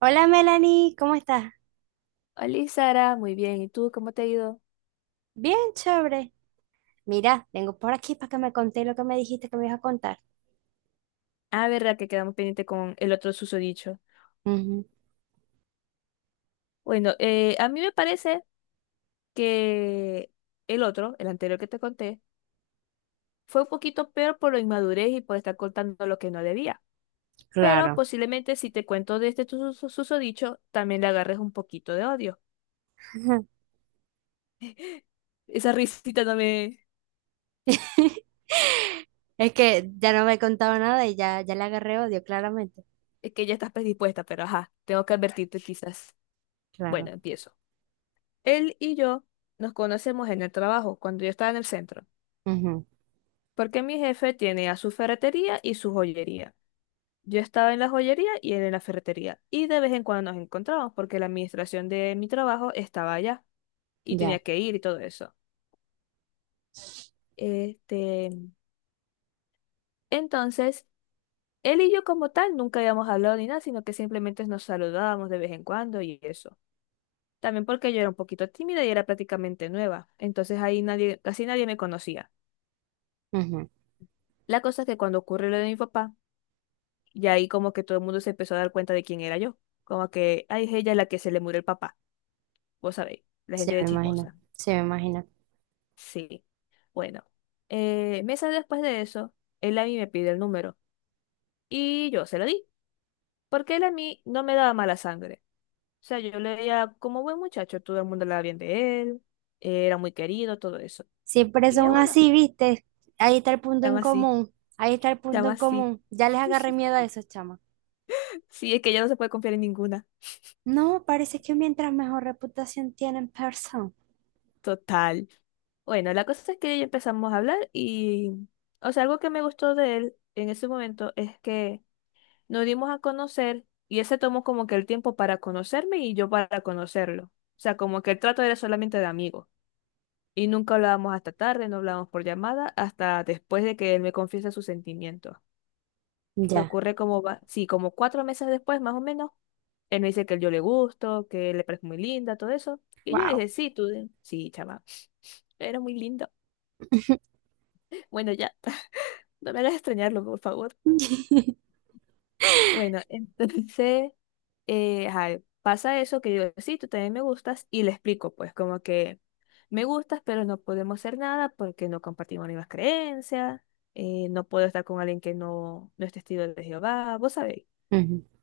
Hola Melanie, ¿cómo estás? Hola, Sara, muy bien. ¿Y tú cómo te ha ido? Bien, chévere. Mira, vengo por aquí para que me conté lo que me dijiste que me ibas a contar. Ah, verdad que quedamos pendiente con el otro susodicho. Ujú, Bueno, a mí me parece que el otro, el anterior que te conté, fue un poquito peor por la inmadurez y por estar contando lo que no debía. Pero claro. posiblemente si te cuento de este susodicho, también le agarres un poquito de odio. Esa risita no me... Es que ya no me he contado nada y ya, ya le agarré odio, claramente. Es que ya estás predispuesta, pero ajá, tengo que advertirte quizás. Bueno, Claro. empiezo. Él y yo nos conocemos en el trabajo, cuando yo estaba en el centro. Ujú, Porque mi jefe tiene a su ferretería y su joyería. Yo estaba en la joyería y él en la ferretería. Y de vez en cuando nos encontrábamos porque la administración de mi trabajo estaba allá y ya. tenía que ir y todo eso. Este, entonces, él y yo como tal nunca habíamos hablado ni nada, sino que simplemente nos saludábamos de vez en cuando y eso. También porque yo era un poquito tímida y era prácticamente nueva. Entonces ahí nadie, casi nadie me conocía. Ujú. La cosa es que cuando ocurre lo de mi papá, y ahí como que todo el mundo se empezó a dar cuenta de quién era yo. Como que, ay, es ella la que se le murió el papá. Vos sabéis, la Sí, gente de me imagino. chismosa. Sí, me imagino. Sí. Bueno, meses después de eso, él a mí me pide el número. Y yo se lo di. Porque él a mí no me daba mala sangre. O sea, yo le veía como buen muchacho, todo el mundo hablaba bien de él. Era muy querido, todo eso. Siempre Y yo, son bueno, así, ¿viste? Ahí está el punto en llama así, común. Ahí está el punto llama en así. común. Ya les agarré miedo a esos chamos. Sí, es que ya no se puede confiar en ninguna. No, parece que mientras mejor reputación tienen, persona. Total. Bueno, la cosa es que ya empezamos a hablar y, o sea, algo que me gustó de él en ese momento es que nos dimos a conocer y él se tomó como que el tiempo para conocerme y yo para conocerlo. O sea, como que el trato era solamente de amigo. Y nunca hablábamos hasta tarde, no hablábamos por llamada, hasta después de que él me confiesa sus sentimientos. Que Ya. ocurre como, sí, como cuatro meses después, más o menos, él me dice que yo le gusto, que le parece muy linda, todo eso. Y yo le Wow. dije, sí, tú, sí, chama, eres muy lindo. Bueno, ya. No me hagas extrañarlo, por favor. Bueno, entonces, ajá, pasa eso que yo, sí, tú también me gustas y le explico, pues, como que me gustas, pero no podemos hacer nada porque no compartimos las mismas creencias, no puedo estar con alguien que no es testigo de Jehová, vos sabéis.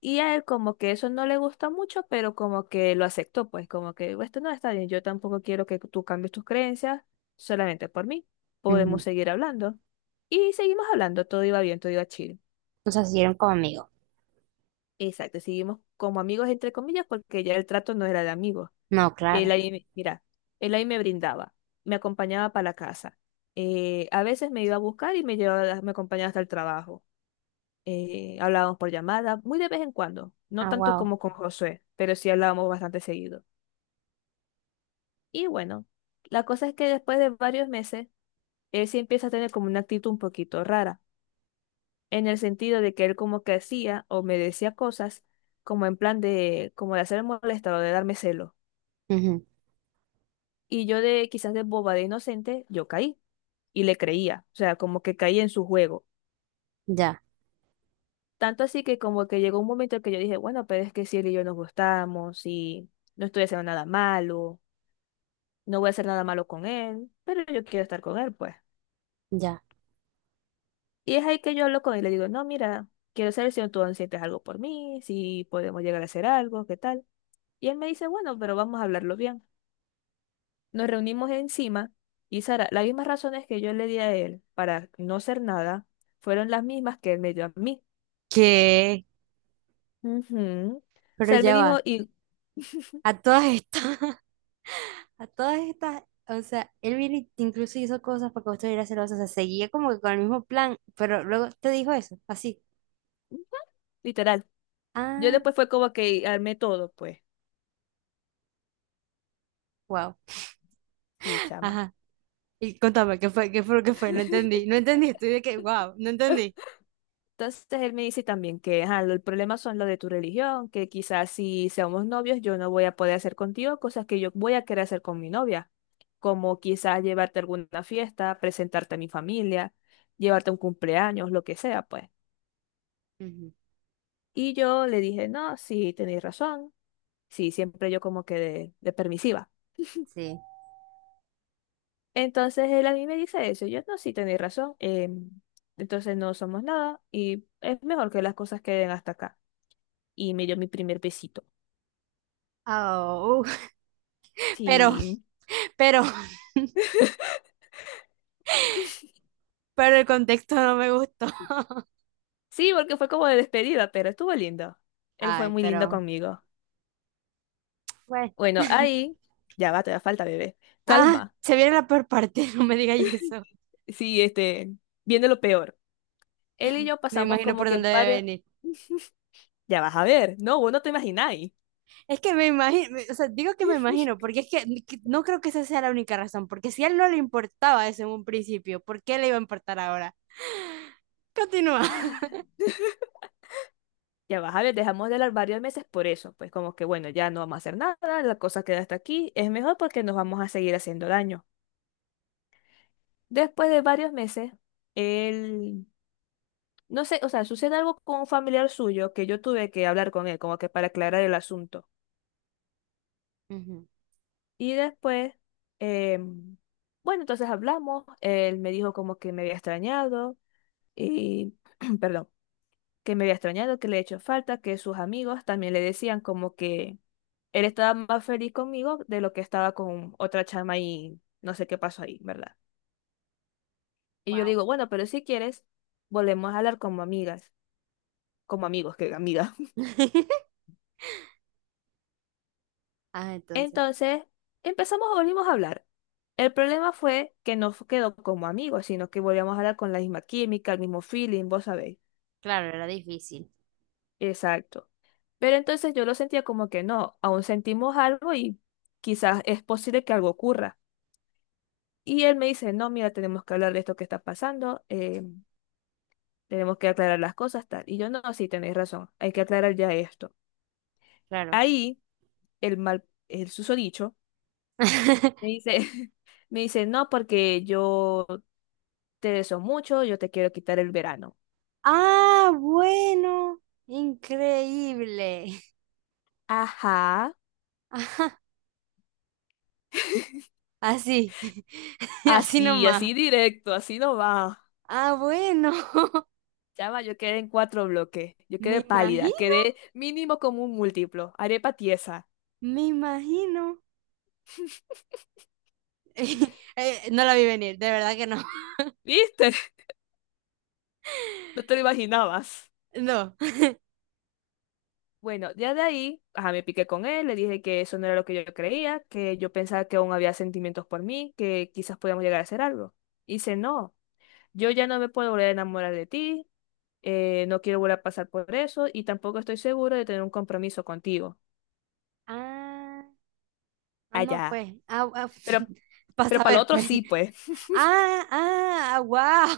Y a él como que eso no le gusta mucho, pero como que lo aceptó, pues, como que "Bueno, esto no está bien, yo tampoco quiero que tú cambies tus creencias solamente por mí, podemos Ujú. seguir hablando. Y seguimos hablando, todo iba bien, todo iba chill. O sea, siguieron conmigo. Exacto, seguimos como amigos entre comillas porque ya el trato no era de amigos. No, claro. Él ahí, mira, él ahí me brindaba, me acompañaba para la casa. A veces me iba a buscar y me llevaba, me acompañaba hasta el trabajo. Hablábamos por llamada, muy de vez en cuando, no Ah, tanto wow. como con Josué, pero sí hablábamos bastante seguido. Y bueno, la cosa es que después de varios meses, él sí empieza a tener como una actitud un poquito rara, en el sentido de que él como que hacía o me decía cosas como en plan de, como de hacer molestado, de darme celos. Ujú. Y yo de quizás de boba de inocente, yo caí y le creía, o sea, como que caí en su juego. Ya, Tanto así que como que llegó un momento en que yo dije, bueno, pero es que si él y yo nos gustamos y no estoy haciendo nada malo, no voy a hacer nada malo con él, pero yo quiero estar con él, pues. ya. Y es ahí que yo hablo con él y le digo, no, mira, quiero saber si tú aún sientes algo por mí, si podemos llegar a hacer algo, qué tal. Y él me dice, bueno, pero vamos a hablarlo bien. Nos reunimos encima y Sara, las mismas razones que yo le di a él para no hacer nada fueron las mismas que él me dio a mí. ¿Qué? Ujú. O Pero sea, él me ya dijo, va. y A todas estas, a todas estas, o sea, él viene y te incluso hizo cosas para que vos estuvieras celosa. O sea, seguía como que con el mismo plan, pero luego te dijo eso, así. ujú, literal, yo Ah, después fue como que armé todo, pues, wow. y chama. Ajá. Y contame, ¿qué fue? ¿Qué fue lo que fue? No entendí. No entendí. Estoy de que, wow, no entendí. Entonces él me dice también que ajá, el problema son lo de tu religión, que quizás si seamos novios yo no voy a poder hacer contigo cosas que yo voy a querer hacer con mi novia, como quizás llevarte a alguna fiesta, presentarte a mi familia, llevarte a un cumpleaños, lo que sea, pues. Ujú. Y yo le dije, no, sí, tenéis razón. Sí, siempre yo como que de permisiva. Sí. Entonces él a mí me dice eso. Yo, no, sí, tenéis razón. Entonces no somos nada y es mejor que las cosas queden hasta acá. Y me dio mi primer besito. Oh, pero, Sí, pero, pero el contexto no me gustó. sí, porque fue como de despedida, pero estuvo lindo. Él fue Ay, muy lindo pero, conmigo. bueno. Bueno, ahí, ya va, te da falta, bebé. Ah, Calma. se viene la peor parte, no me digas eso. Sí, viene lo peor. Él y yo Me pasamos imagino como por que dónde debe varios... venir. Ya vas a ver, no, vos no te imagináis. Es que me imagino, o sea, digo que me imagino, porque es que ni- que- no creo que esa sea la única razón, porque si a él no le importaba eso en un principio, ¿por qué le iba a importar ahora? Continúa. Ya vas a ver, dejamos de hablar varios meses por eso, pues como que bueno, ya no vamos a hacer nada, la cosa queda hasta aquí, es mejor porque nos vamos a seguir haciendo daño. Después de varios meses, él, no sé, o sea, sucede algo con un familiar suyo que yo tuve que hablar con él, como que para aclarar el asunto. Ujú. Y después, em, bueno, entonces hablamos, él me dijo como que me había extrañado y, perdón, que me había extrañado, que le he hecho falta, que sus amigos también le decían como que él estaba más feliz conmigo de lo que estaba con otra chama y no sé qué pasó ahí, ¿verdad? Y yo le Wow. digo, bueno, pero si quieres, volvemos a hablar como amigas, como amigos, que amigas. Ah, entonces, Entonces, empezamos, volvimos a hablar. El problema fue que no fu- quedó como amigos, sino que volvíamos a hablar con la misma química, el mismo feeling, vos sabéis. claro, era difícil, Exacto. Pero entonces yo lo sentía como que no, aún sentimos algo y quizás es posible que algo ocurra. Y él me dice, no, mira, tenemos que hablar de esto que está pasando. Tenemos que aclarar las cosas, tal. Y yo, no, sí, tenéis razón, hay que aclarar ya esto. claro. Ahí, el mal, el susodicho, me dice, me dice, no, porque yo te deseo mucho, yo te quiero quitar el verano. Ah, bueno, increíble. Ajá, Ajá, así, así así, nomás. así directo, así no va. Ah, bueno, Chama, yo quedé en cuatro bloques, yo me quedé pálida, imagino. quedé mínimo como un múltiplo, arepa tiesa. Me imagino. No la vi venir, de verdad que no. ¿Viste? No te lo imaginabas. No. Bueno, ya de ahí, ajá, me piqué con él, le dije que eso no era lo que yo creía, que yo pensaba que aún había sentimientos por mí, que quizás podíamos llegar a hacer algo. Y dice, no, yo ya no me puedo volver a enamorar de ti, no quiero volver a pasar por eso y tampoco estoy seguro de tener un compromiso contigo. Ah, ah, no, Allá. pues. Ah, ah Pero, para pero para lo saber, otro pues. sí, pues. Ah, ah, wow.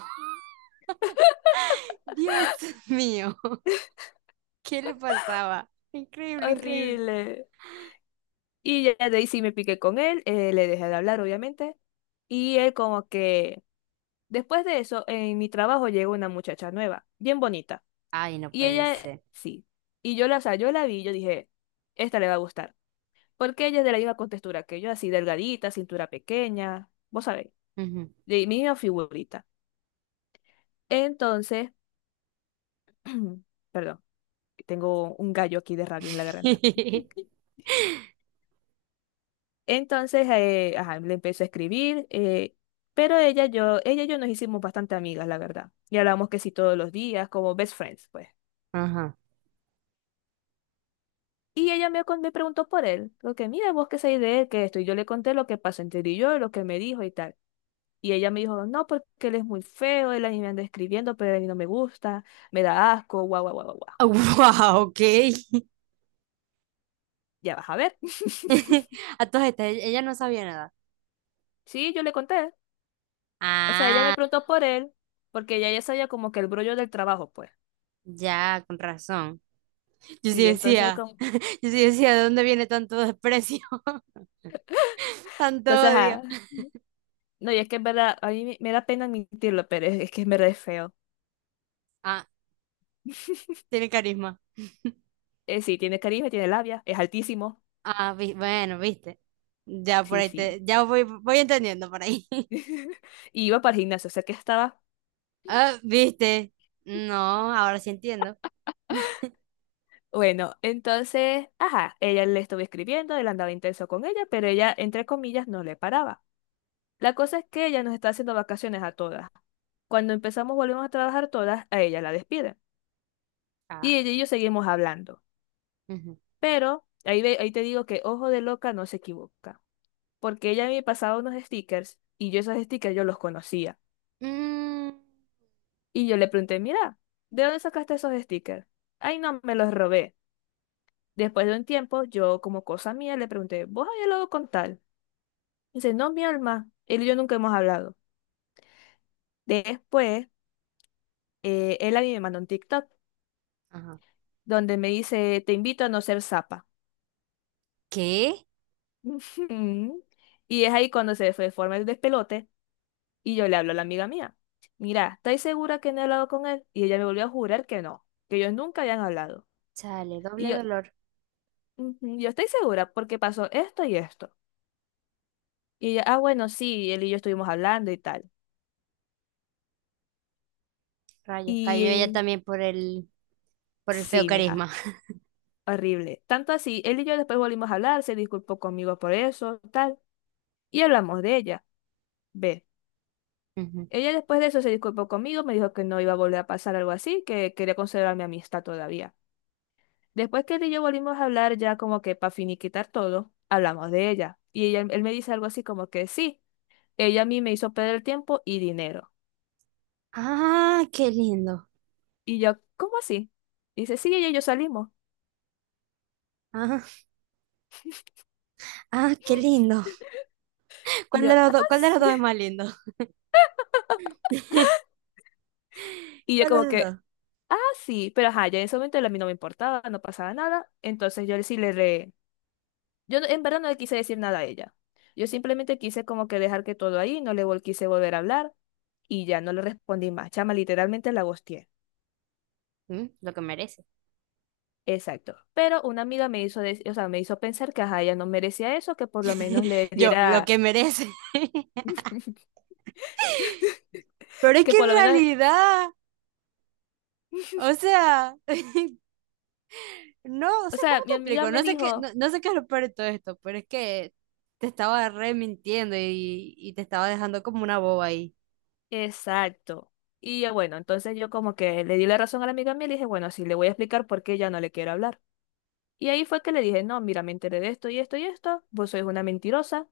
Dios mío. ¿Qué le pasaba? Increíble, increíble. Horrible. Y ya de ahí sí me piqué con él, le dejé de hablar, obviamente. Y él como que, después de eso, en mi trabajo llegó una muchacha nueva, bien bonita. Ay, no Y puede ella, ser. sí. Y yo la, o sea, yo la vi y yo dije, esta le va a gustar. Porque ella es de la misma contextura que yo, así delgadita, cintura pequeña, vos sabéis, Ujú. de mi misma figurita. Entonces, perdón, que tengo un gallo aquí de rabia en la garganta. Entonces, ajá, le empecé a escribir, pero ella, yo, ella y yo nos hicimos bastante amigas, la verdad. Y hablamos que sí todos los días, como best friends, pues. Ajá. Y ella me, me preguntó por él, porque mira, vos qué sabés de él, que esto, y yo le conté lo que pasó entre él y yo, lo que me dijo y tal. Y ella me dijo, no, porque él es muy feo, él a mí me anda escribiendo, pero a mí no me gusta, me da asco, guau, guau, guau, guau. Guau". Wow, ok. Ya vas a ver. A todas estas, ella no sabía nada. Sí, yo le conté. O sea, ella me Ah, preguntó por él, porque ella ya sabía como que el brollo del trabajo, pues. ya, con razón. Yo sí Sí, entonces, decía. como... Yo sí decía, ¿de dónde viene tanto desprecio? Tanto entonces, odio. ajá. No, y es que en verdad, a mí me da pena admitirlo, pero es que en verdad es feo. Ah, tiene carisma. Sí, tiene carisma, tiene labia, es altísimo. Ah, vi- bueno, viste. Ya por Sí, ahí sí. te, ya voy, voy entendiendo por ahí. Y iba para el gimnasio, o sea que estaba. Ah, viste. No, ahora sí entiendo. Bueno, entonces, ajá, ella le estuvo escribiendo, él andaba intenso con ella, pero ella, entre comillas, no le paraba. La cosa es que ella nos está haciendo vacaciones a todas. Cuando empezamos, volvemos a trabajar todas, a ella la despiden. Y Ah, ella y yo seguimos hablando. ujú. Pero ahí, ahí te digo que ojo de loca no se equivoca. Porque ella me pasaba unos stickers y yo esos stickers yo los conocía. Mm, Y yo le pregunté, mira, ¿de dónde sacaste esos stickers? Ay, no, me los robé. Después de un tiempo, yo como cosa mía le pregunté, ¿vos habías hablado con tal? Y dice, no, mi alma, él y yo nunca hemos hablado. Después, él a mí me mandó un TikTok ajá. donde me dice, te invito a no ser zapa. ¿Qué? Ujú. Y es ahí cuando se fue de forma el despelote y yo le hablo a la amiga mía, mira, ¿estáis segura que no he hablado con él? Y ella me volvió a jurar que no, que ellos nunca habían hablado. Chale, Y doble yo, dolor. "Ujú, yo estoy segura porque pasó esto y esto. Y ella, ah, bueno, sí, él y yo estuvimos hablando y tal. Rayos, cayó ella Y también por el feo sí, mija. carisma. Horrible. Tanto así, él y yo después volvimos a hablar, se disculpó conmigo por eso, tal, y hablamos de ella. Ve. Ujú. Ella después de eso se disculpó conmigo, me dijo que no iba a volver a pasar algo así, que quería conservar mi amistad todavía. Después que él y yo volvimos a hablar, ya como que para finiquitar todo, hablamos de ella. Y ella, él me dice algo así como que sí, ella a mí me hizo perder tiempo y dinero. Ah, qué lindo. Y yo, ¿cómo así? Dice, sí, ella y yo salimos. Ah, ah, qué lindo. Y ¿Cuál yo, de los ah, dos, cuál de los sí. dos es más lindo? Y yo ¿Cuál de como los que, dos? sí, pero ajá, ya en ese momento a mí no me importaba, no pasaba nada. Entonces yo sí le re... Yo en verdad no le quise decir nada a ella. Yo simplemente quise como que dejar que todo ahí, no quise volver a hablar y ya no le respondí más. Chama, literalmente la ghosteé. Mm, lo que merece. Exacto. Pero una amiga me hizo, o sea, me hizo pensar que ajá, ella no merecía eso, que por lo menos le Yo, lo diera, que merece. Pero es que que por en lo menos realidad, o sea, no, o o sea, sea, ¿cómo mi te amiga explico? me No sé qué, no, dijo, no sé qué es lo peor de todo esto, pero es que te estaba re mintiendo y te estaba dejando como una boba ahí. exacto. Y yo, bueno, entonces yo como que le di la razón a la amiga mía y le dije, bueno, sí, le voy a explicar por qué ya no le quiero hablar. Y ahí fue que le dije, no, mira, me enteré de esto y esto y esto, vos sois una mentirosa.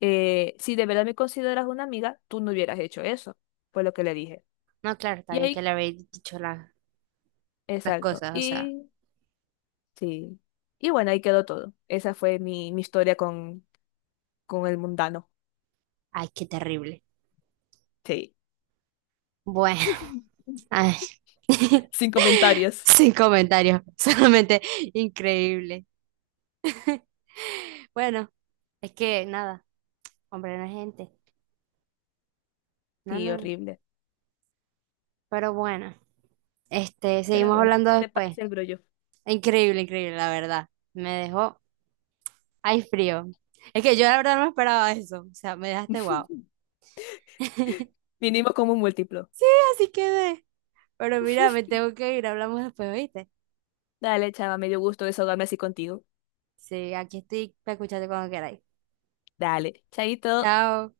Eh, si de verdad me consideras una amiga, tú no hubieras hecho eso. Fue lo que le dije. No, claro, está Y bien que ahí, le habéis dicho la- las exacto. cosas, o sea, Y sí. Y bueno, ahí quedó todo. Esa fue mi, mi historia con el mundano. ay, qué terrible. Sí. Bueno, ay, Sin comentarios. sin comentarios, solamente increíble. Bueno, es que nada, hombre, no es gente. No, Sí, no, no. horrible. Pero bueno, este, Pero seguimos bueno, hablando ¿qué te después. parece el brollo? Increíble, increíble, la verdad. Me dejó, ay, frío. Es que yo la verdad no me esperaba eso. O sea, me dejaste guau. Vinimos como un múltiplo. Así quedé. Pero mira, me tengo que ir. Hablamos después, ¿oíste? Dale, chava, me dio gusto desahogarme así contigo. Sí, aquí estoy para escucharte cuando queráis. Dale, chaito. Chao.